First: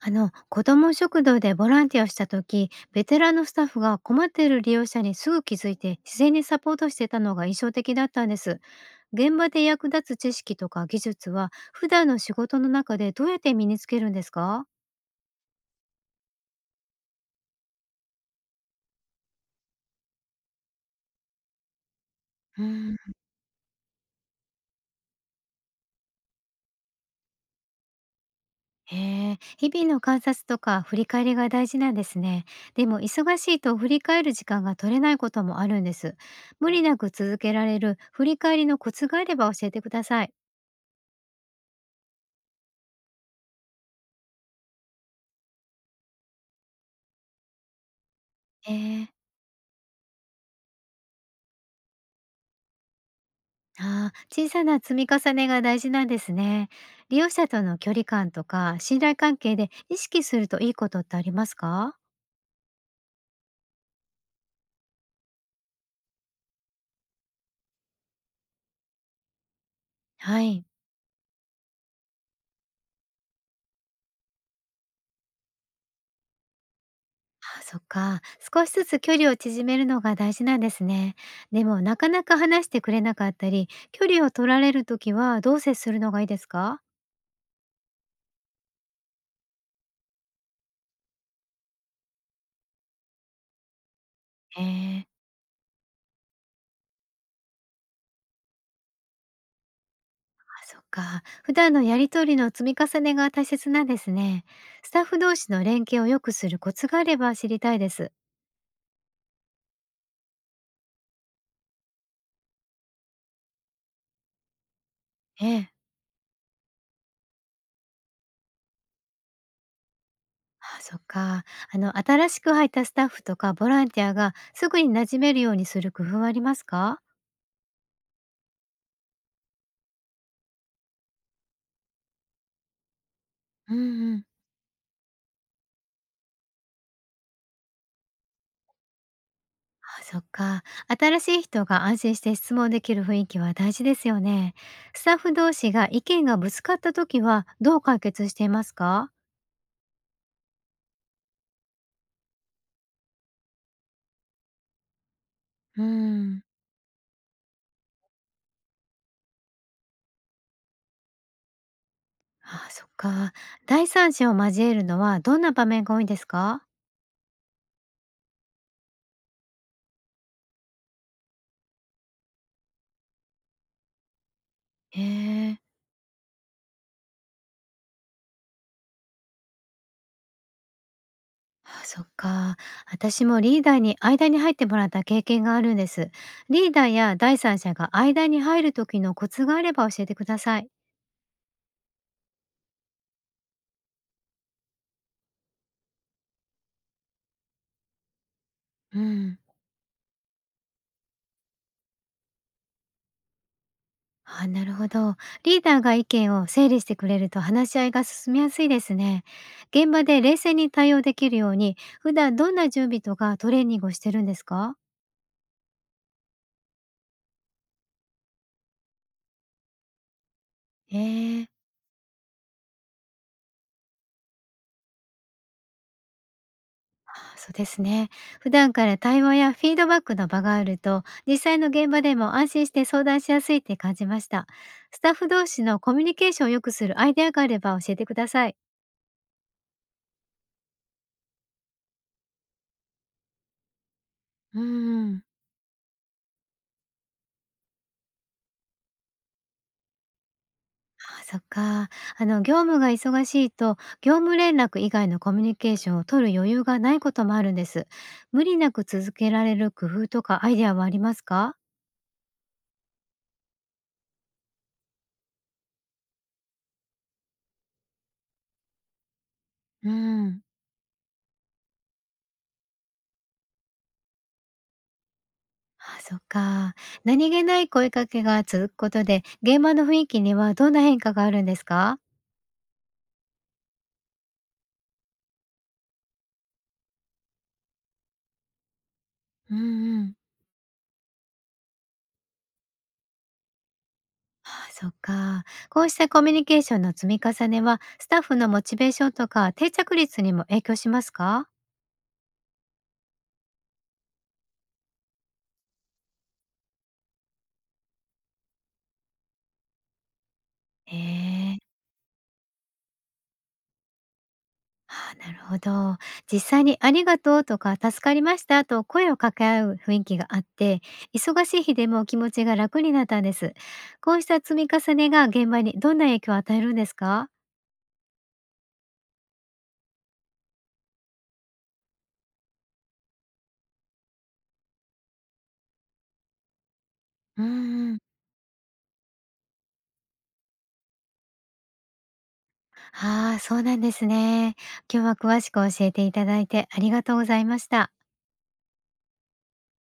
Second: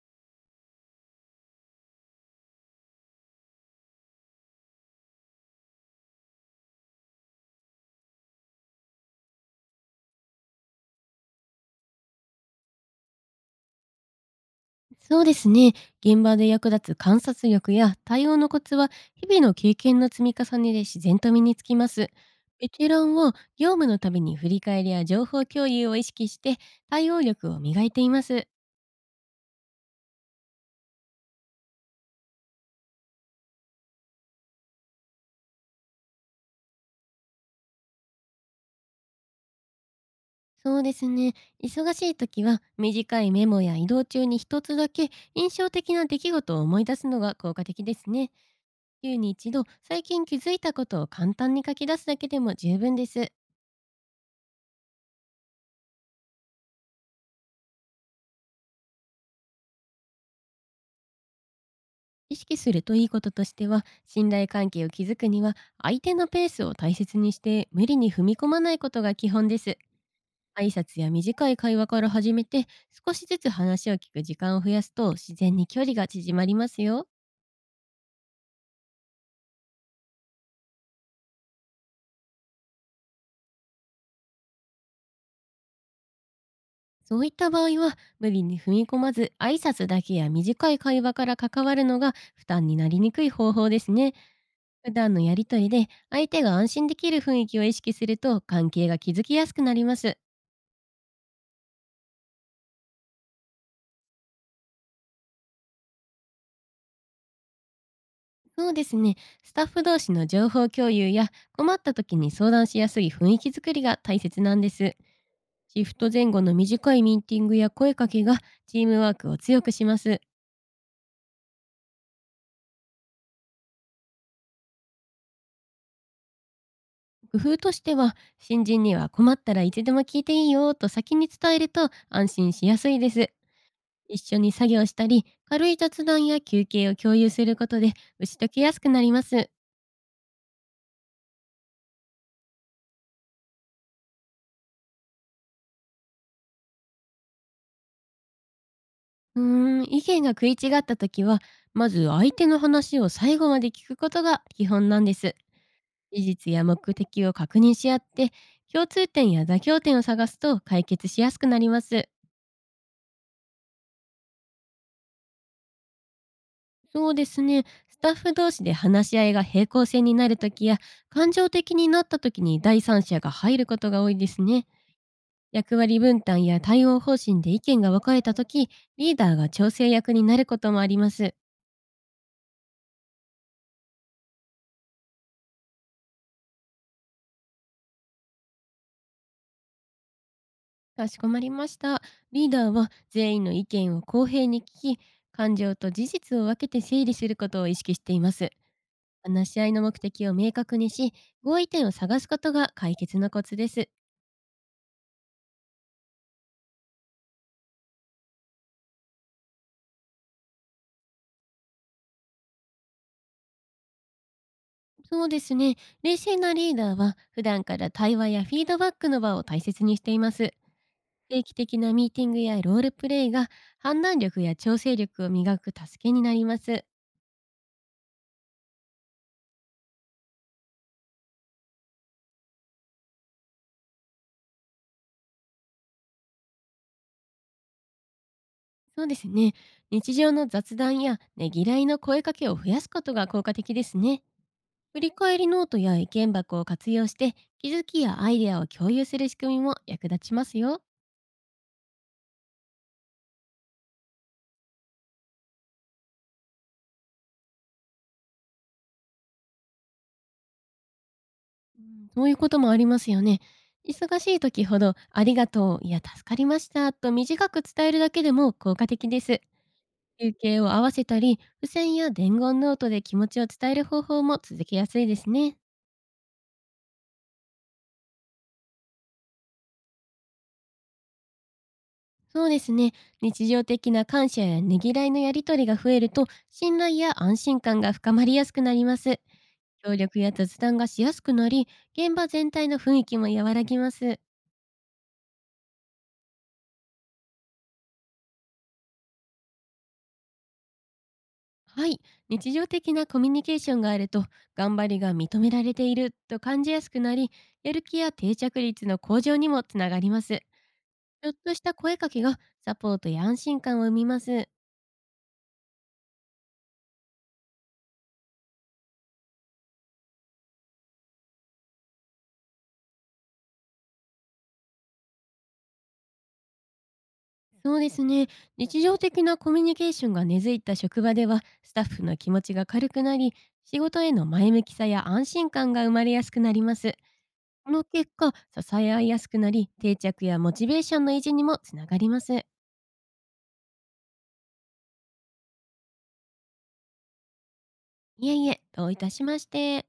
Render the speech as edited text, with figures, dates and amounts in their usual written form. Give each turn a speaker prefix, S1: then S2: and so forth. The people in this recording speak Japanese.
S1: あの、子ども食堂でボランティアをした時、ベテランのスタッフが困っている利用者にすぐ気づいて自然にサポートしていたのが印象的だったんです。現場で役立つ知識とか技術は、普段の仕事の中でどうやって身につけるんですか？
S2: そうですね。現場で役立つ観察力や対応のコツは、日々の経験の積み重ねで自然と身につきます。
S1: う
S2: ベテ
S1: ん。
S2: ランは業務のたびに振り返りや情報共有を意識して対応力を磨いています。
S1: へえ、日々の観察とか振り返りが大事なんですね。でも忙しいと振り返る時間が取れないこともあるんです。無理なく続けられる振り返りのコツがあれば教えてください。
S2: そうですね。忙しい時は短いメモや移動中に一つだけ印象的な出来事を思い出すのが効果的ですね。
S1: へえ。
S2: 週に一度最近気づいたことを簡単に書き出すだけでも十分です。
S1: ああ、小さな積み重ねが大事なんですね。利用者との距離感とか信頼関係で意識するといいことってありますか？
S2: 意識するといいこととしては、信頼関係を築くには相手のペースを大切にして無理に踏み込まないことが基本です。
S1: はい。
S2: 挨拶や短い会話から始めて、少しずつ話を聞く時間を増やすと自然に距離が縮まりますよ。
S1: ああ、そっか。少しずつ距離を縮めるのが大事なんですね。でも、なかなか話してくれなかったり、距離を取られるときはどう接するのがいいですか？
S2: そういった場合は無理に踏み込まず、挨拶だけや短い会話から関わるのが負担になりにくい方法ですね。
S1: え
S2: 普
S1: え、
S2: 段のやりとりで相手が安心できる雰囲気を意識すると関係が築きやすくなります。
S1: あ、そっか。普段のやりとりの積み重ねが大切なんですね。スタッフ同士の連携を良くするコツがあれば知りたいです。
S2: そうですね。スタッフ同士の情報共有や困った時に相談しやすい雰囲気づくりが大切なんです。
S1: ええ。
S2: シフト前後の短いミーティングや声かけがチームワークを強くします。
S1: ああ、そっか。あの、新しく入ったスタッフとかボランティアがすぐに馴染めるようにする工夫はありますか？
S2: 工夫としては、新人には困ったらいつでも聞いていいよと先に伝えると安心しやすいです。
S1: うんうん。
S2: 一緒に作業したり、軽い雑談や休憩を共有することで打ち解けやすくなります。
S1: あ、そっか。新しい人が安心して質問できる雰囲気は大事ですよね。スタッフ同士が意見がぶつかった時はどう解決していますか？
S2: 意見が食い違った時は、まず相手の話を最後まで聞くことが基本なんです。
S1: う
S2: 事
S1: ん。
S2: 実や目的を確認し合って、共通点や妥協点を探すと解決しやすくなります。
S1: ああ、そっか。第三者を交えるのはどんな場面が多いんですか？
S2: そうですね。スタッフ同士で話し合いが平行線になる時や感情的になった時に第三者が入ることが多いですね。
S1: へえ。
S2: 役割分担や対応方針で意見が分かれた時、リーダーが調整役になることもあります。
S1: あ、そっか。私もリーダーに間に入ってもらった経験があるんです。リーダーや第三者が間に入る時のコツがあれば教えてください。
S2: かしこまりました。リーダーは全員の意見を公平に聞き、感情と事実を分けて整理することを意識しています。
S1: うん、
S2: 話し合いの目的を明確にし、合意点を探すことが解決のコツです。
S1: あ、なるほど。リーダーが意見を整理してくれると話し合いが進みやすいですね。現場で冷静に対応できるように、普段どんな準備とかトレーニングをしてるんですか？
S2: そうですね。冷静なリーダーは普段から対話やフィードバックの場を大切にしています。定
S1: ええ。
S2: 期的なミーティングやロールプレイが判断力や調整力を磨く助けになります。
S1: そうですね。普段から対話やフィードバックの場があると、実際の現場でも安心して相談しやすいって感じました。スタッフ同士のコミュニケーションを良くするアイデアがあれば教えてください。
S2: そうですね。日常の雑談やねぎらいの声かけを増やすことが効果的ですね。
S1: うー
S2: 振り
S1: ん。
S2: 返りノートや意見箱を活用して気づきやアイデアを共有する仕組みも役立ちますよ。
S1: あ、そっか。あの、業務が忙しいと、業務連絡以外のコミュニケーションを取る余裕がないこともあるんです。無理なく続けられる工夫とかアイデアはありますか？
S2: うん、そういうこともありますよね。忙しい時ほど、ありがとう、いや、助かりました、と短く伝えるだけでも効果的です。
S1: う
S2: 休
S1: ん。
S2: 憩を合わせたり、付箋や伝言ノートで気持ちを伝える方法も続けやすいですね。
S1: ああ、そっか。何気ない声かけが続くことで、現場の雰囲気にはどんな変化があるんですか？
S2: そうですね。日常的な感謝やねぎらいのやりとりが増えると、信頼や安心感が深まりやすくなります。
S1: うん
S2: 協
S1: うん。
S2: 力や雑談がしやすくなり、現場全体の雰囲気も和らぎます。
S1: ああ、そっか。こうしたコミュニケーションの積み重ねは、スタッフのモチベーションとか定着率にも影響しますか？
S2: はい。日常的なコミュニケーションがあると、頑張りが認められていると感じやすくなり、やる気や定着率の向上にもつながります。
S1: へ
S2: ちょっと
S1: え。
S2: した声かけがサポートや安心感を生みます。
S1: ああ、なるほど。実際にありがとうとか助かりましたと声を掛け合う雰囲気があって、忙しい日でも気持ちが楽になったんです。こうした積み重ねが現場にどんな影響を与えるんですか？
S2: そうですね。日常的なコミュニケーションが根付いた職場では、スタッフの気持ちが軽くなり、仕事への前向きさや安心感が生まれやすくなります。
S1: う
S2: この
S1: んうん。
S2: 結果、支え合いやすくなり、定着やモチベーションの維持にもつながります。
S1: ああ、そうなんですね。今日は詳しく教えていただいてありがとうございました。
S2: いえいえ、どういたしまして。